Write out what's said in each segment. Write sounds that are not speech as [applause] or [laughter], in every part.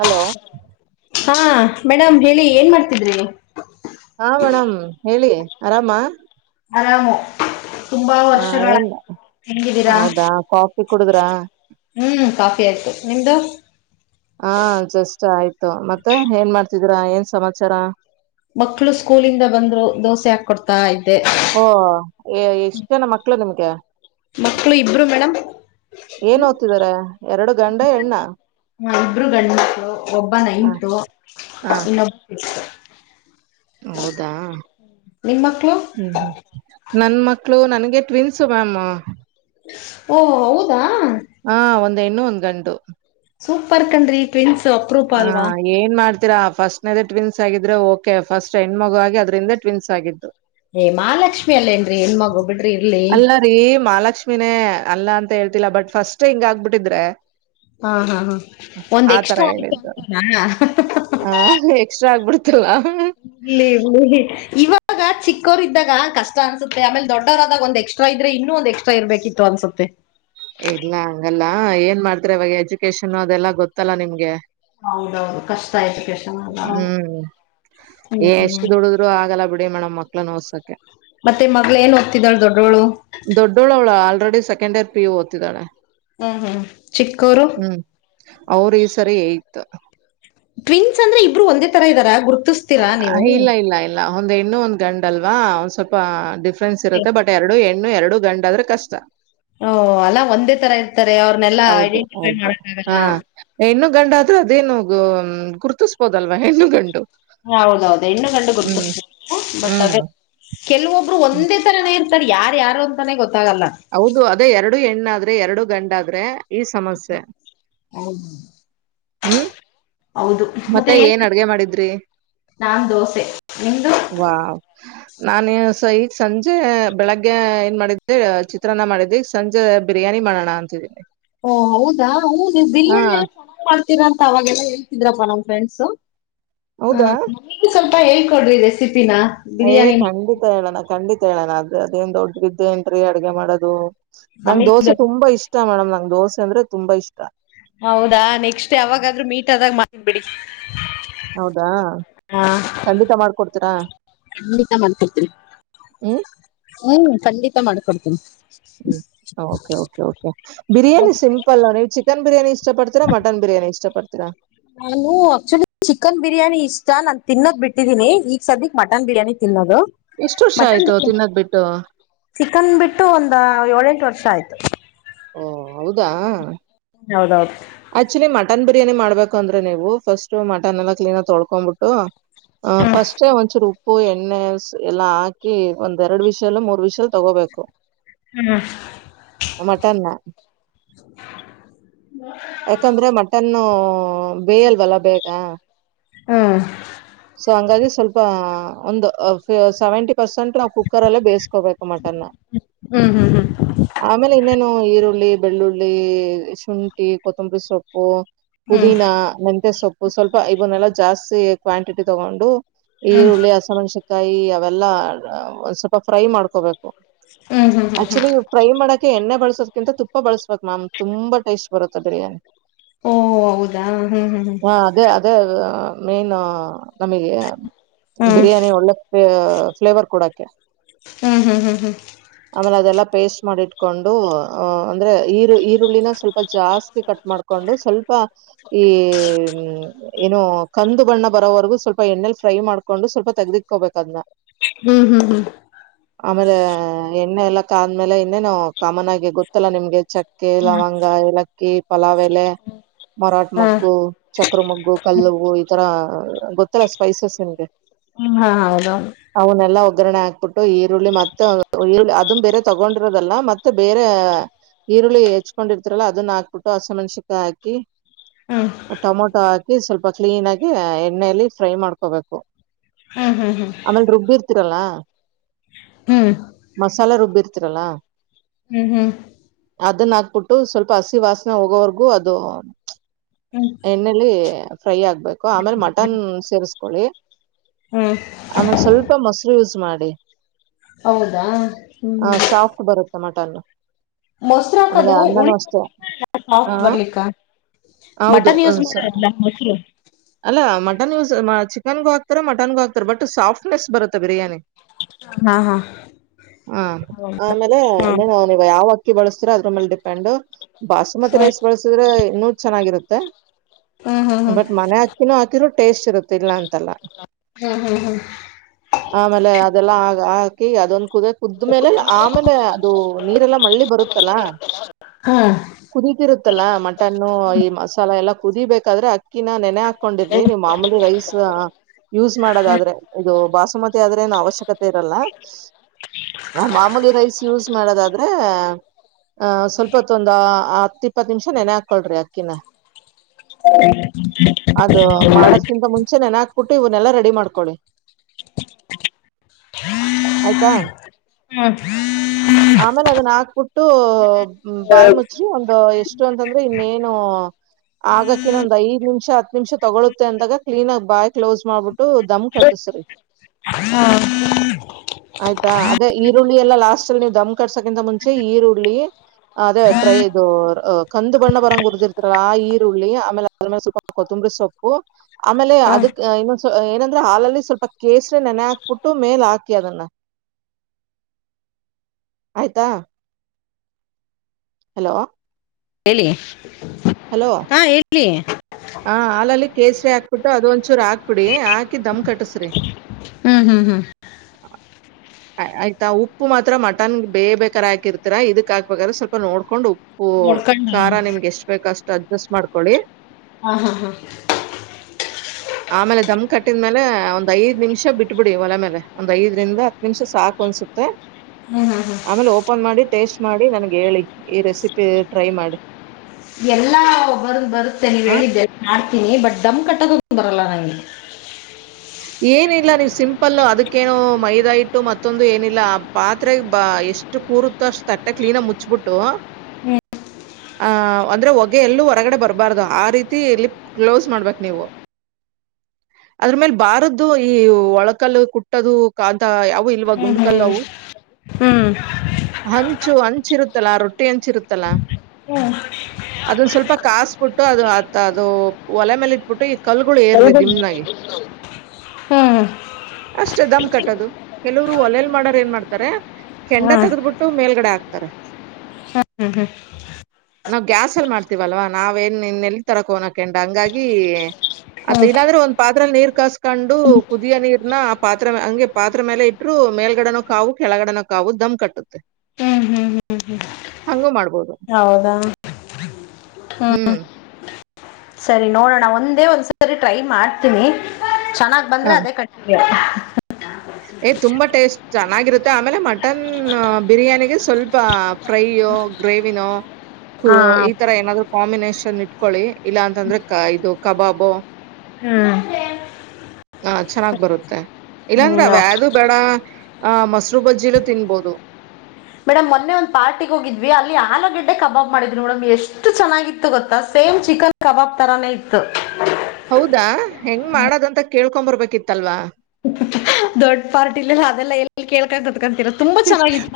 Hello ಹಾ madam ಹೇಳಿ ಏನ್ ಮಾಡ್ತಿದ್ರಿ. ಹಾ ಮೇಡಮ್ ಹೇಳಿ ಆರಾಮ. ಆರಾಮು. ತುಂಬಾ ಹ ವರ್ಷಗಳ ಏನ್ ಹೆಂಗಿದ್ದೀರಾ ಹೌದಾ ಕಾಫಿ ಕುಡುದ್ರಾ ಹ್ಮ್ ಕಾಫಿ ಆಯ್ತು ನಿಮ್ದು ಹಾ ಜಸ್ಟ್ ಆಯ್ತು ಮತ್ತೆ ಏನ್ ಮಾಡ್ತಿದೀರಾ ಏನ್ ಸಮಾಚಾರ ಮಕ್ಳು ಸ್ಕೂಲಿಂದ ಬಂದ್ರು ದೋಸೆ ಹಾಕ್ ಕೊಡ್ತಾ ಇದ್ ಓ ಎಷ್ಟ್ ಜನ ಮಕ್ಳು ನಿಮ್ಗೆ ಮಕ್ಳು ಇಬ್ರು ಮೇಡಂ. ಏನ್ ಓದ್ತಿದಾರ ಎರಡು ಗಂಡ ಹೆಣ್ಣ. ಹ ಇಬ್ರು ಗಂಡ್ ಒಬ್ಬ ಹ ನೈಂತೂ ಹ ಇನ್ನೊಬ್ ಸಿಕ್ ಹೌದಾ ನಿಮ್ ಮಕ್ಳು ಹ್ಮ್ ಹ್ಮ್ ನನ್ ಮಕ್ಳು ನನ್ಗೆ. Twins ma'am. ಓ ಹೌದಾ. ಹ ಒಂದ್ ಹೆಣ್ಣು ಒಂದ್ ಗಂಡು. ಸೂಪರ್ ಕಣ್ರಿ ಟ್ವಿನ್ಸ್ ಅಪ್ರೂಪ ಅಲ್ವಾ. ತೀರಾ ಫಸ್ಟ್ನೇದೇ ಟ್ವಿನ್ಸ್ ಆಗಿದ್ರೆ ಓಕೆ ಫಸ್ಟ್ ಹೆಣ್ಣ್ಮಗು ಆಗಿ ಅದ್ರಿಂದೆ ಟ್ವಿನ್ಸ್ ಆಗಿದ್ದು. ಏ ಮಹಾಲಕ್ಷ್ಮಿ ಅಲ್ಲೇನ್ರರಿ ಹೆಣ್ ಮಗ ಬಿಡ್ರಿ ಇರ್ಲಿ. ವೆನೆ ಅಲ್ಲಾ ಅಂತ ಹೇಳ್ತಿಲ್ಲ ಬಟ್ ಫಸ್ಟ್ ಹಿಂಗ ಆಗ್ಬಿಟ್ಟಿದ್ರೆ. ಹಾ ಹಾ ಹಾ ಒಂದ್ ಆತರ ಎಕ್ಸ್ಟ್ರಾ ಆಯ್ತು ಹೇಳಿದ್ದು ಅಂತನಾ. ಇಷ್ಟ ಆಗ್ಬಿಡ್ತಲ್. ಇ ಇವಾಗ ಚಿಕ್ಕವರ್ ಇದ್ದಾಗ ಕಷ್ಟ ಅನ್ಸುತ್ತೆ ಆಮೇಲೆ ದೊಡ್ಡವ್ರಾದಾಗ ಒಂದ್ ಎಕ್ಸ್ ಎಕ್ಸ್ಟ್ರಾ ಇದ್ರೆ ಇನ್ನೂ ಒಂದ ಎಕ್ಸ್ಟ್ರಾ ಇರ್ಬೇಕಿತ್ತು ಅನ್ಸುತ್ತೆ. ಇಲ್ಲ ಹಂಗಲ್ಲ ಏನ್ ಮಾಡ್ತರಿ ಅವವಾಗ ಎಜುಕೇಶನ್ ಅದೆಲ್ಲಾ ಗೊತ್ತಲ್ಲಾ ನಿಮ್ಗೆ. ಹೌದೌದು ಕಷ್ಟ ಆಯ್ತು. ಹ್ಮ್ ಹ್ಮ್ ಎಷ್ಟು ದುಡುದ್ರು ಆಗಲ್ಲ ಬಿಡಿ ಮೇಡಮ್ ಮಕ್ಳ ಓದ್ಸಕ್ಕೆ. ಮತ್ತೆ ಮಗ್ಳ ಏನ್ ಓದ್ತಿದಾಳ ದೊಡ್ಡೋಳು. ದೊಡ್ಡೋಳು ಅವಳು already second year P U ಓತಿದ್ದಳೆ. ಹ್ಮ್ ಹ್ಮ್ ಚಿಕ್ಕೂರು. ಅವ್ರ ಈ ಸರಿ ಇತ್ ಪ್ರಿನ್ಸ್ ಅಂದ್ರೆ ಇಬ್ಬರು ಒಂದೇ ತರ ಇದಾರ ಗುರ್ ಇಲ್ಲ ಇಲ್ಲ ಇಲ್ಲ ಒಂದ್ ಇನ್ನೂ ಒಂದ್ ಗಂಡ ಅಲ್ವಾ ಒಂದ್ ಸ್ವಲ್ಪ ಡಿಪ್ ಫೆನ್ಸ್ ಇರುತ್ತೆ ಬಟ್ ಎರಡು ಹೆಣ್ಣು ಎರಡು ಗಂಡ ಆದ್ರೆ ಕಷ್ಟ. ಹ ಓ ಅಲ್ಲಾ ಒಂದೇ ತರ ಇರ್ತಾರೆ ಅವ್ರನೆೆಲ್ಲಾ ಹೌದು ಐಡೆಂಟಿಫೈ ಹೌದು ಮಾಡಕ್ಕ ಆಗಲ್ಲ. ಹಾ ಹೆಣ್ಣು ಗಂಡ ಆದ್ರೆ ಅದೇನು ಗುತಿಸ್ಬೋದಲ್ವಾ ಹೆಣ್ಣು ಗಂಡು. ಹೌದೌದು ಹೆಣ್ಣು ಗಂಡು ಹ್ಮ್ ಗುರ್ತಸ್ ಬೋದು ಬಟ್ ಅದೇ ಹ್ಮ್ ಕೆಲವೊಬ್ರು ಒಂದೇ ತರನೇ. ಇರ್ತಾ ಯಾರ ಯಾರು ಅಂತಾನೇ ಗೊತ್ ಹೌದು ಅದೇ ಎರಡು ಹೆಣ್ಣಾದ್ರೆ ಎರಡು ಗಂಡಾದ್ರೆ. ಈ ಸಮಸ್ಯೆ ಹೌದು ಹ್ಮ್. ಮತ್ತೆ ಏನ್ ಅಡ್ಗೆ ಮಾಡಿದ್ರಿ. ನಾನ್ ದೋಸೆ ನಿಮ್ದು. ನಾನೇ ಸ ಈಗ ಸಂಜೆ ಬೆಳಗ್ಗೆ ಏನ್ ಮಾಡಿದ್ದೆ ಚಿ. ಚಿತ್ರನ ಮಾಡಿದೇ ಸಂಜೆ ಬಿರಿಯಾನಿ ಮಾಡೋಣ ಅಂತಿದೀನಿ. ಓ ಹೌದಾ ಹು ನೀವ್ ಹಾ ಬಿರಿಯಾನಿ ಎಲ್ಲ ಚೆನ್ನಾಗ್ ಮಾಡ್ತೀರಾ ಅಂತ ಅವಾಗೆಲ್ಲ ಹೇಳ್ ಇದ್ರಪ್ಪ ನಮ್ ಫ್ರಂಡ್ಸ ಹೌದಾ ನನಿಗೆ ಸ್ವಲ್ಪ ಹೇಳ್ಕೊಡ್ರಿ ರೆಸಿಪಿ [unintelligible] ಖಂಡಿತ ಹೇಳೋಣ ಖಂಡಿತ್ [unintelligible] ಅಡ್ಗೆ ಮಾಡೋದು ನಂಗ್ ನಮಗ್ ದೋಸೆ ತುಂಬಾ ಇಷ್ ಇಷ್ಟ ಮೇಡಮ್ ನಂಗ್ ದೋಸೆ ಅಂದ್ರೆ ತುಂಬಾ ಇಷ್ಟ. ಹೌದಾ ನೆಕ್ಸ್ಟ್ ಅವಾಗಾದ್ರೂ ಮೀಟ್ ಆದಾಗ ಮಾಡನ್ [unintelligible] ಬಿಡಿ. ಹೌದಾ ಖಂಡಿತ ಮಾಡ್ಕೊಡ್ತೀರಾ. ಖಂಡಿತ ಮಾಡ್ತಿರ್ತೀನಿ. [unintelligible] ಹ್ಮ್ ಹ್ಮ್ ಖಂಡಿತ ಮಾಡ್ಕೊಡ್ತೀನಿ. ಹ್ಮ okay okay okay biryani simple ನೀವು ಚಿಕನ್ ಬಿರಯಾನಿ ಇಷ್ಟಪಡ್ತೀರಾ ಮಟನ್ ಬಿರಿಯಾ [unintelligible] ನಾನು ಆಕ್ಚುಲಿ ಚಿಕನ್ ಬಿರಿಯಾನಿ ಇಷ್ಟ ನಾನ್ ತಿನ್ನೋದ್ ಬಿಟ್ಟಿದ್ದೀನಿ ಈಗ ಸದ್ಯಕ್ ಮಟನ್ ಬಿರಿಯಾನಿ ತಿನ್ನೋದು. ಎಷ್ಟು ವರ್ಷ ಮಟನ್ ಆಯ್ತು ಬಿರಿಯಾನಿ ತಿನ್ನದ್ ಬಿಟ್ಟು ಚಿಕನ್ ಬಿಟ್ಟು ಒಂದ ಏಳೆಂಟ ವರ್ ಷ ಆಯ್ತು. ಓ ಹೌದಾ ಹೌದೌದು ಆಕ್ಚುಲಿ ಮಟನ್ ಬಿರಿಯಾನಿ ಮಾಡ್ಬೇಕಂದ್ರೆ ನೀವು ಫಸ್ಟ್ ಮಟನ್ ಎಲ್ಲ ಕ್ಲೀನ್ ಆಗಿ ತೊಳ್ಕೊಂಡ್ಬಿಟ್ಟು ಹ ಹ್ಮ್ ಫಸ್ಟ್ [unintelligible] ಒಂಚ ರೂ ಉಪ್ಪು ಎಣ್ಣೆ [unintelligible] ಎಲ್ಲಾ ಹಾಕಿ ಒಂದ್ ಎರಡು ವಿಷಲು ಮೂರ್ ವಿಷಲ್ ತಗೋಬೇಕು. ಹ್ಮ ಮಟನ್ ನಾ. ಯಾಕಂದ್ರೆ ಮಟನು ಬೇಯಲ್ವಲ್ಲ ಬೇಗ ಹ್ಮ್ ಸೊ ಹಂಗಾಗಿ ಸ್ವಲ್ಪ ಒಂದು [unintelligible] ಸೆವೆಂಟಿ ಪರ್ಸೆಂಟ್ ನಾವು ಕುಕ್ಕರ್ ಅಲ್ಲೇ ಬೇಸ್ ಕೋಬೇಕು ಮಟನ್ ನಾ ಹ್ಮ್ ಹ್ಮ್ ಹ್ಮ್ ಆಮೇಲೆ ಇನ್ನೇನು ಈರುಳ್ಳಿ ಬೆಳ್ಳುಳ್ಳಿ ಶುಂಠಿ ಕೊತ್ತಂಬರಿ ಸೊಪ್ಪು ಹ್ಮ್ ಪುದೀನಾ ಮಂತೆ ಸೊಪ್ಪು ಸ್ವಲ್ಪ ಇವನ್ನೆಲ್ಲಾ ಜಾಸ್ತಿ ಕ್ವಾಂಟಿಟಿ ತಗೊಂಡು ಹ್ಮ್ ಈರುಳ್ಳಿ ಹಸಮೆಣ್ಸನ್ಕಾಯಿ ಅವೆಲ್ಲಾ ಒಂದ್ [unintelligible] ಸ್ವಲ್ಪ ಫ್ರೈ ಮಾಡ್ಕೋಬೇಕ. [unintelligible] ಹ್ಮ್ ಹ್ಮ್ ಹ್ಮ್ ಹ್ಮ್ ಆಕ್ಚುಲಿ ಫ್ರೈಮ ಮಾಡಕ ಎಣ್ಣೆ ಬಳಸ್ ದಕಿಂತ [unintelligible] ತುಪ್ಪ ಬಳಸ್ಬೇಕು ಮ್ಯಾಮ್ ತುಂಬಾ ಟೇಸ್ಟ್ ಬರುತ್ತೆ ಬಿರಿಯಾನಿ. ಓ ಹೌದಾ ಹ್ಮ್ ಹ್ಮ್ ಹಾ ಅದೇ ಅದೇ [unintelligible] ಮೇನ್ [unintelligible] ನಮಗೆ. ಹ್ಮ್ ಬಿರಿಯಾನಿ ಒಳ್ಳೆ ಫ್ಲೇ ಫ್ಲೇವರ್ ಕೊಡಕ್ಕೆ. ಹು ಹು ಆಮೇಲೆ ಅದೆಲ್ಲ [unintelligible] ಪೇಸ್ಟ್ ಮಾಡಿಟ್ಕೊಂಡು ಅ ಅಂದ್ರೆ ಈರು ಈರುಳ್ಳಿನ ಸ್ವಲ್ಪ ಜಾಸ್ ತಿ ಕಟ್ ಮಾಡ್ಕೊಂಡು ಸ್ವಲ್ಪ ಈ [unintelligible] ಏನು ಕಂದು ಬಣ್ಣ ಬರೋವರೆಗು ಸ್ವ ಸ್ವಲ್ಪ ಎಣ್ಣೆಲಿ [unintelligible] ಫೈ ಮಾಡ್ಕೊಂಡು ಸ್ವಲ್ಪ ತಗ್ದಿಕೋಬೇಕು ಅದನ್ನ. ಹ್ಮ್ ಹ್ಮ್ ಹ್ಮ್ ಆಮೇಲೆ ಎಣ್ಣೆ ಎಲ್ಲ ಕಾದ್ ಆದ್ಮೇಲೆ ಇನ್ನೇನು ಕಾಮನ್ ಆಗಿ ಗೊತ್ತಲ್ಲಾ ನಿಮ್ಗೆ ಚಕ್ ಕ್ಕೆ ಲವಂಗ ಏಲಕ್ಕಿ ಪಲಾವೆಲೆ ಮರಾಟ್ ಹಾ ಮಗ್ಗು ಚಕ್ರಮಗ್ಗು ಕಲ್ಲವು ಈತರ ಗೊತ್ತಲ್ಲ ಸ್ಪೈಸಸ್ ನಿಮಗೆ. ಹ್ಮ್ ಹಾ ಹೌದೌದು. ಒಗರಣೆ ಹಾಕ್ಬಿಟ್ಟು ಈರುಳ್ಳಿ ಮತ್ತೆ [unintelligible] ಈರುಳ್ಳಿ ಅದು ಬೇರೆ ತಗೊಂಡಿರೋದಲ್ಲ ಮತ್ತೆ ಬೇರೆ ಈರುಳ್ಳಿ ಹೆಚ್ಕೊಂಡಿರ್ತಾರಲ್ಲ ಅದನ್ನ ಹಾಕ್ಬಿಟ್ಟು ಹಸಿಮೆಣ್ಸಿಕ್ ಹಾಕಿ ಹ್ಮ್ ಟೊಮೊಟೊ ಹಾಕಿ ಸ್ವಲ್ಪ ಕ್ಲೀನ್ ಆಗಿ ಎಣ್ಣೆಯಲ್ಲಿ ಫ್ರೈ ಮಾಡ್ಕೋಬೇಕು. ಹ್ಮ್ ಹ್ಮ್ ಹ್ಮ್ ಹ್ಮ್ ಆಮೇಲ್ ರುಬ್ಬಿ ಇರ್ತೀರಲ್ಲ ಹ್ಮ್ ಮಸಾಲ ರುಬ್ಬಿರ್ತರಲ್ಲಾ ಹ್ಮ ಹ [unintelligible] ಅದನ್ನ ಹಾಕ್ಬಿಟ್ಟು ಸ್ವಲ್ಪ ಹಸಿ ವಾಸನೆ ಹೋಗೋವರ್ಗೂ ಅದು ಹ್ಮ್ ಎಣ್ಣೆಯಲ್ಲಿ ಫ್ರೈ ಆಗ್ಬೇಕು ಆಮೇಲೆ ಮಟನ್ ಸೇರಿಸಕೊಳ್ಳಿ ಹ್ಮ್ ಆಮೇಲ ಸ್ವಲ್ಪ ಮೊಸರು ಯೂಸ್ ಮಾಡಿ ಹೌದಾ ಹ್ಮ್ ಹ್ಮ್ ಟೋಮೋಟ ಅಲ್ಲು ಮೊಸರು ಆಮೇಲೆ ಹಾಕದು ಅನ್ನನ ಉಳಿ ಅಷ್ಟೇ ಹಾ ಸಾಫ್ಟ್ ಬರ್ಲಿಕ್ಕ ಹೌದು ಮಟನ್ ಹ ಯೂಸ್ ಮಾಡಲ್ಲ ಮೊಸರು ಅಲ್ಲ ಮಟನ್ ಯೂಸ್ ಚಿಕನ್ಗ ಹಾಕ್ತಾರ ಮಟನ್ಗೂ ಹಾಕ್ತಾರ ಬಟ್ ಸಾಫ್ಟ್ ಸ್ ಬರುತ್ತೆ ಬಿರಿಯಾನಿ ಹಾ ಹಾ ಹ್ಮ ಆಮೇಲೆ ಹ್ಮ್ ಇನ್ನೇ ನಾವ ಯಾವತ್ತ ಅಕ್ಕಿ ಬಳಸ್ತೀರಾ ಅದ್ರ ಮೇಲೆ ಡಿಪೆಂಡ್ ಬಾಸುಮತಿ [unintelligible] ರೈಸ್ ಹ್ಮ್ ಬಳಸಿದ್ರೆ ಇನ್ನು ಚೆನ್ನಾಗಿರುತ್ತೆ. ಹ್ಮ್ ಹ್ಮ್ ಹ್ಮ್ ಇ ಟೇಸ್ಟ್ ಇರುತ್ತ ಇಲ್ಲ ಅಂತ ಹ್ಮ್ ಹ್ಮ್ ಆಮೇಲೆ ಅದೆಲ್ಲಾ ಹಾಕಿ ಅದೊಂದು ಕುದ ಕುದ್ಮೇಲೆಲ್ಲ ಆಮೇಲೆ ಅದು ನೀರೆಲ್ಲಾ ಮಳ್ಳಿ ಬರುತ್ತಲ್ಲ ಕುದೀತಿರುತ್ತಲ್ಲ ಮಟನ್ನು ಈ ಮಸಾಲ ಎಲ್ಲಾ ಕುದಿಬೇಕಾದ್ರೆ ಅಕ್ಕಿನ ನೆ ಕೊಂಡಿದ್ರಿ ನೀವು ಮಾಮೂಲಿ ರೈಸ್ ಯೂಸ್ ಮಾಡೋದಾದ್ರೆ ಇದು ಬಾಸುಮತಿ ಆದ್ರೇನು ಅವಶ್ಯಕತೆ ಇರಲ್ಲಾ ಹ ಮಾಮೂಲಿ ರೈಸ್ ಯೂಸ್ ಮಾಡೋದಾದ್ರೆ ಆ ಸ್ವಲ್ಪತ್ ಒಂದ ಹತ್ತ ಇಪ್ಪತ್ತು ನಿಮಿಷ ನೆನೆ ಹಾಕೊಳ್ರಿ ಅಕ್ಕಿನ [unintelligible] ಅದು ಮಾಡದ್ಕಿಂತ ಮುಂಚೆ ನೆನೆ ಹಾಕ್ಬಿಟ್ಟು ಇವ್ನ್ನೆಲ್ಲಾ ರೆಡಿ ಮಾಡ್ಕೊಳ್ಳಿ [unintelligible] ಆಯ್ತಾ ಹ್ಮ್ ಹ್ಮ್ ಹ್ಮ್ ಆಮೇಲೆ ಅದನ್ನ ಹಾಕ್ಬಟ್ಟ ಬಾಯಿ ಮುಚ್ಚ್ರಿ ಒಂದು ಎಷ್ಟು ಅಂತಂದ್ರೆ ಇನ್ನೇನು ಆಗಕ್ಕ ಇನ್ನೊಂದ್ ಐದ ನಿಮಿಷ ಹತ್ತು ನಿಮಿಷ ತಗೊಳ್ಳಳುತ್ತೆ ಅಂದಾಗ ತಿ ನ ಬಾಯ್ ಕ್ಲೋಸ್ ಮಾಡ್ಬಿಟ್ಟು ದಮ್ ಕಟ್ಟಸ್ರಿ ಹ್ಮ [inaudible] ಆಯ್ತಾ ಅದೇ ಈರುಳ್ಳಿ ಎಲ್ಲ ಲಾಸ್ಟ್ ಲ್ಲಿ ನೀವ್ ದಮ್ ಕಟ್ಸಕಿಂತ ಮುಂಚೆ ಈರುಳ್ಳಿ, ಅದೇ ಡ್ರೈ ಇದು ಕಂದು ಬಣ್ಣ ಬರಂಗ ಉರ್ದಿರ್ತರಲ್ಲ ಆ ಈರುಳ್ಳಿ ಆಮೇಲೆ ಅದ್ರ ಮೇಲೆ ಸ್ವಲ್ಪ ಕೊತುಂಬ್ರ ಸೊಪ್ಪು ಆಮೇಲೆ ಹ್ಮ್ ಅದಕ್ ಇನ್ನೊ ಏನಂದ್ರೆ ಹಾಲಲ್ಲಿ ಸ್ವಲ್ಪ ಕೇಸ್ರ ನೆನೆ ಹಾಕ್ಬಿಟ್ಟು ಮೇಲ್ ಹಾಕಿ ಅದನ್ನ ಆಯ್ತಾ ಹಲೋ ಹೇಳಿ ಹಲೋ ಹಾ ಹೇಳಿ ಹ ಹಾಲಲ್ಲಿ ಕೇಸರಿ ಹಾಕ್ಬಿಟ್ಟು ಅದ ಒಂದ್ಚೂರು ಹಾಕ್ಬಿಡಿ ಹಾಕಿ ದಮ್ ಕಟ್ಟಸ್ರಿ ಹ್ಮ್ ಹ್ಮ್ ಹ್ಮ್ ಆಯ್ತಾ ಉಪ್ಪು ಮಾತ್ರ ಮಟನ್ ಬೇ ಬೇಕಾರ್ ಹಾಕಿರ್ತೀರಾ ಇದಕ್ ಹಾಕ್ಬೇಕಾದ್ರೆ ಸ್ವಲ್ಪ ನೋಡ್ಕೊಂಡು ಉ ಓ ನೋಡ್ಕೊಂಡು ಖಾರ ನಿಮ್ಗೆ ಎಷ್ಟ್ ಬೇಕಷ್ಟು ಅಡ್ಜಸ್ಟ್ ಮಾಡ್ಕೊಳ್ಳಿ ಹಾ ಹಾ ಹಾ ಹಟ್ಟಿದ ಮೇಲೆ ಒಂದ್ ಐದ ನಿಮಿಷ ಬಿಟ್ಬಿಡಿ ಒಲೆ ಮೇಲೆ ಒಂದ್ ಐದರಿಂದ ಹತ್ತು ನಿಮಿಷ ಸಾಕು ಅನ್ಸುತ್ತೆ ಹ್ಮ್, ಹ್ಮ್, ಹ್ಮ್. ಆಮೇಲೆ ಓಪನ್ ಮಾಡಿ ಟೇಸ್ಟ್ ಮಾಡಿ ನನ್ಗೆ ಹೇಳಿ ಈ ರೆಸಿಪಿ ಟ್ರೈ ಮಾಡಿ ಎಲ್ಲಾ ಬರ್ಂದ್ ಬರುತ್ತೆ ನೀವ್ ಹ ಹೇಳಿದ್ದೆ ಎ ಮಾಡ್ತೀನಿ ಬಟ್ ದಡಮ್ ಕಟ್ಟೋದ ಬರಲಾ ನಗೆ ಏನಿಲ್ಲ ನೀವು ಸಿಂಪಲ್ ಪ್ಪಲ್ಲ ಅದಕ್ಕೇನು ಮೈದಾ ಇಟ್ಟು ಮತ್ತೊಂದು ಏನಿಲ್ಲ ಆ ಪಾತ್ರೆ ಎಷ್ಟು ಕೂರುತ್ತೋ ಅಷ್ಟು ತಟ್ಟಕ್ಕೆ ಕ್ಲೀನ ಮುಚ್ಬಿಟ್ಟು ಹ್ಮ್ ಆ ಅಂದ್ರೆ ಹೊಗೆ ಎಲ್ಲೂ ಹೊರಗಡೆ ಬರ್ಬಾರ್ದು ಆ ರೀತಿ ಇಲ್ಲಿ ಕ್ಲೌಸ್ ಮಾಡ್ಬೇಕ್ ನೀವು ಹಾ ಅದ್ರ ಮೇಲ್ ಬಾರದ್ದು ಈ ಒಳಕಲ್ ಕುಟ್ಟದು ಕಾಂತ ಯಾವ ಇಲವಾ ಹ್ಮ್ ಹ್ಮ್ ಗುಂಡಕಲ್ಲವು ಹಂಚು ಹಂಚಿರುತ್ತೆ ಲಾ ರೊಟ್ಟಿ ಹೆಂಚಿರುತ್ತಲಾ ಹ್ಮ್ ಅದೊಂದ ಸ್ವಲ್ಪ ಕಾಸಬಿಟ್ಟು ಅದು ಆತ್ತ ಅದು ಒಲೆ ಮೇಲೆ ಇಟ್ಬಿಟ್ಟು ಇ ಕಲ್ಗಳು ಏರ್ರಿ ತಗೊಳ್ಳಿ. ನಿಮ್ನಾಗೆ ಹ್ಮ್ ಹ್ಮ್ ಅಷ್ಟೇ ದಮ್ ಕಟ್ಟದು ಕೆಲವರು ಒಲೆಲ್ ಮಾಡರ್ ಏನ್ ಮಾಡ್ತಾರೆ ಹ್ಮ್ ಕೆಂಡ ತೆಗ್ದ್ ಬಿಟ್ಟು ಮೇಲ್ಗಡೆ ಹಾಕ್ತಾರೆ ಹ್ಮ್ ಹ್ಮ್ ಹ್ಮ್ ನಾವ್ ಗ್ಯಾಸ ಅಲ್ಲಿ ಮಾಡ್ತೀವಲ್ವಾ ನಾವೇನ್ ಇನ್ನೆಲ್ ತರೋಕೆ ಹೋಗಣ ಕೆಂಡ ಹಂಗಾಗಿ ಹ್ಮ್ ಅತ್ತ ಹ್ಮ್ ಇಲ್ಲಾದ್ರೆ ಒಂದ ಪಾತ್ರ ನೀರ್ ಕಸ್ಕೊಂಡು ಕುದಿಯ ನೀರ್ನ ಪಾತ್ರ ಹಂಗೆ ಪಾತ್ರ ಮೇಲೆ ಇಟ್ಟರು ಮೇಲ್ಗಡನ ಕಾವು ಕೆಳಗಡೆನ ಕಾವು ವು ದಮ್ ಕಟ್ಟುತ್ತೆ ಹ್ಮ ಹ್ಮ ಹ ಹಂಗೂ ಮಾಡ್ಬ ಹೌದಾ ಹ್ಮ್ ಸರಿ ನೋಡೋಣ ಒಂದೇ ಒಂದ್ಸರಿ ಟ್ರೈ ಮಾಡ್ತೀನಿ ಚೆನ್ನಾಗ್ ಹ. ಬಂದ್ರೆ ಅದೇ ಕಟ್ಟ ಏ ತುಂಬಾ ಟೇಸ್ಟ್ ಚೆನ್ನಾಗಿರುತ್ತೆ ಆಮೇಲೆ ಮಟನ್ ಬಿರಿಯಾನಿಗೆ ಸ್ವಲ್ಪ ಫ್ರೈಯೋ ಗ್ರೇವಿನೋ ಹಾ ಕುರು ಈ ತರ ಏನಾದ್ರು ಕಾಂಬಿನೇಷನ್ ನ್ ಇಟ್ಕೊಳ್ಳಿ ಇಲ್ಲಾ ಅಂತಂದ್ರೆ ಇದು ಕಬಾಬು ಹ್ಮ್ ಹ ಚೆನ್ನಾಗ್ ಬರುತ್ತೆ ಇಲ್ಲಾಂದ್ರ ಹ್ಮ್ ಅವ್ಯಾದು ಬೇಡ ಹ ಮಸರು ಬಜ್ಜಿಲ ತಿನ್ಬೋದು ಮೇಡಮ್ ಮೊನ್ನೆ ಒಂದ್ ಪಾರ್ಟಿಗೆಗೆ ಹೋಗಿದ್ವಿ ಅಲ್ಲಿ ಆಲೂಗಡ್ಡೆ ಕಬಾಬ್ ಮಾಡಿದ್ರು ಮೇಡಮ್ ಎಷ್ಟು ಚೆನ್ನಾಗಿತ್ತು ಗೊತ್ತಾ ಏನ್ ಚಿಕನ್ ಕಬಾಬ್ ತರಾನೇ ಇತ್ತು ಹೌದಾ ಹೆಂಗ್ ಮಾಡದಂತ ಕೇಳ್ಕೊ ಬರ್ಬೇಕಿತ್ತಲ್ವಾ ದೊಡ್ಡ ಪಾರ್ಟಿಲಿ ಅದೆಲ್ಲ ಎಲ್ಲಿ ಕೇಳ್ಕಾಯತ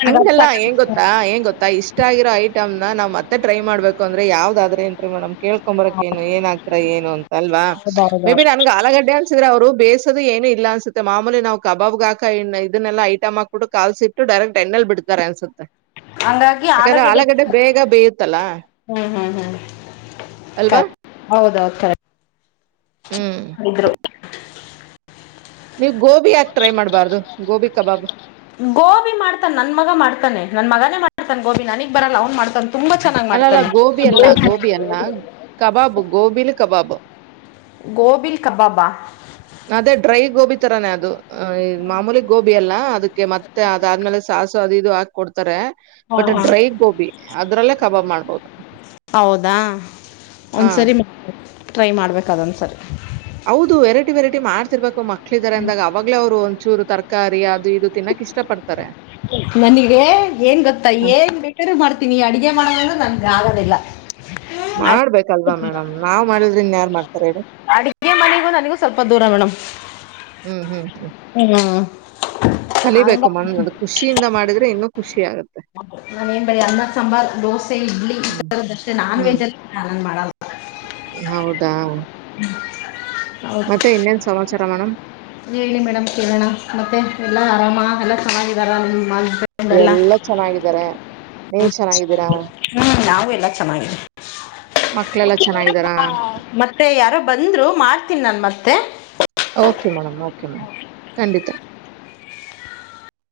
ಹಂಗಲ್ಲಾ ಹೆಂಗ ಗೊತ್ತಾ ಹೆಂಗ ಗೊತ್ತಾ ಇಷ್ಟ ಆಗಿರೋ ಐಟಮ್ ನಾವ್ ಮತ್ತೆ ಟ್ರೈ ಮಾಡ್ಬೇಕುಂದ್ರ ಯಾವ್ದಾದ್ರೆ ಏನ್ರಿ ಮೇಡ್ ಕೇಳ್ಕೊಂಬ ಬರಕ್ ಏ ಏನ್ಗ್ತಾ ಏನು ಅಂತ ಅಲ್ವಾ ಮೇಬಿ ಆಯ್ತು. ನನ್ಗೆ ಆಲಗಡ್ಡೆ ಅನ್ಸಿದ್ರೆ ಅವ್ರು ಬೇ ಏನು ಇಲ್ಲ ಅನ್ಸುತ್ತೆ ಮಾಮೂಲಿ ನವು ಕಬಬ್ ಹಾಕ ಇ ಇದನ್ನಲ್ಲ ಐಟಮ್ ಹಾಕ್ಬಿಟ್ಟು ಕಾಸಿ ಡೈರೆಕ್ಟ್ ಎಣ್ಣಲ್ ಬಿಡ್ತಾರೆ ಅನ್ಸುತ್ತೆ ಹಂಗಾಗಿ ಯಾಕಂದ್ರೆ ಆಲಗಡೆ ಆಲೂಗಡ್ಡೆ ಬೇಗ ಬೇಯುತ್ತಲ್ಲ ಹ್ಮ್ ಹ್ಮ್ ಹ್ಮ್ ಅಲ್ವಾ ಹೌದೌತರ್ರು ಹ್ಮ್ ನೀವು ಗೋಬಿ ಯಾಕೆ ಟ್ರೈ ಮಾಡ್ಬಾರ್ದು ಗೋಬಿ ಕಬಾಬ್ ಗೋಬಿ ಮಾಡ್ತಾನ ನನ್ ಮಗ ಮಾಡ್ತಾನೆ ನನ್ ಮಗನೇ ಮಾಡ್ತಾನನ್ ಗೋಬಿ ನನಗ್ ಬರಲ್ಲ ಅವ್ನ್ ಮಾಡ್ತಾನ ಅಲಲ್ಲ ಗೋಬಿ ಅಲ್ಲ ಗೋಬಿ ಅಲ್ಲ ಕಬಾಬು ಗೋಬಿಲಿ ಕಬಾಬು ಗೋಬಿಲ್ ಕಬಾಬಾ ಅದೇ ಡ್ರೈ ಗೋಬಿ ತರಾನೇ ಅದು ಮಾಮೂಲಿ ಗೋಬಿ ಅಲ್ಲಾ ಅದಕ್ಕೆ ಮತ್ತೆ ಅದಾದ್ಮೇಲೆ ಸಾಸು ಅದ ಇದು ಹಾಕ್ ಕೊಡ್ತಾರೆ ಬಟ್ ಡ್ರೈ ಗೋಬಿ ಅದ್ರಲ್ಲೇ ಕಬಾಬ್ ಮಾಡ್ಬೋದು ಹೌದಾ ಹಾ ಒಂದ್ಸರಿ ಟ್ರೈ ಮಾಡ್ಬೇಕ ಅದೊಂದ್ಸರಿ ಹೌದು ವೆರೈಟಿ ವೆರೈಟಿ ಮಾಡ್ತಿರ್ಬೇಕು ಮಕ್ಳ ಇದಾರೆ ಅಂದಾಗ ಅವಾಗ್ಲ ಅವರು ಚೂರು ತರಕಾರಿ ಅದು ಇದು ತಿನ್ನಕ್ ಇಷ್ಟ ಪಡ್ತಾರೆ ನನಗೆ ಏನ್ ಗೊತ್ತಾ ಹ, ಏನ್ ಬೇಟರು ಮಾಡ್ತೀನಿ ಅಡಗೆ ಮಾಡೋ ನನ್ ಯಗೊಂಡಿಲ್ಲ ಮಾಡ್ಬೇಕಲ್ವಾ ಮೇಡಮ್ ನಾವ್ ಮಾಡಿದ್ರಿ ಇನ್ಯಾರ್ ಮಾಡ್ತಾರೆ ಹೇಳಿ ಅಡಿಗೆ ಮನೆಗೂ ನನಗೂ ಸ್ವಲ್ಪ ಹ್ಮ್ ಹ್ಮ್ ಹ್ಮ ಕಲಿಬೇಕು ಮಂದ ಖುಷಿಯಿಂದ ಮಾಡಿದ್ರೆ ಇನ್ನು ಹೌದು ನಾವೇನ್ ಬರಿ ಅನ್ನ ಸಾಂಬಾರ್ ದೋಸೆ ಇಡ್ಲಿ ಹ್ಮ್ ಈಥರದ್ದಷ್ಟೇ ನಾನ್ ವೆಜ್ ಅಲ್ಲನ್ ಮಾಡಲ್ ಹ ಹೌದು ಮತ್ತೆ ಇನ್ನೇನ್ ಸಮಾಚಾರ ಮೇಡಮ್ ಹೇಳಿ ಮೇಡಮ್ ಕೇಳೋಣ ಮತ್ತೆ ಎಲ್ಲಾ ಆರಾಮ ಎಲ್ಲ ಚೆನ್ನಾಗಾರ ನಿಮ ಎಲ್ಲಾ ಚೆನ್ನಾಗಿದಿದ್ದಾರೆ ನೀವ ಚೆನ್ನಾಗಿದ್ದೀರಾ ಹ್ಮ್ ನಾವು ಎಲ್ಲ ಚೆನ್ನಾಗಿದೆ ಮಕ್ಳೆಲ್ಲ ಚೆನ್ನಾಗಿದ್ದಾರಾ ಮತ್ತೆ ಯಾರು ಬಂದ್ರು ಮಾಡ್ತೀನಿ ನನ್ ಮತ್ತೆ ಓಕೆ ಮೇಡಮ್ ಓಕೆ ಮೇಡಮ ಕಂಡಿತ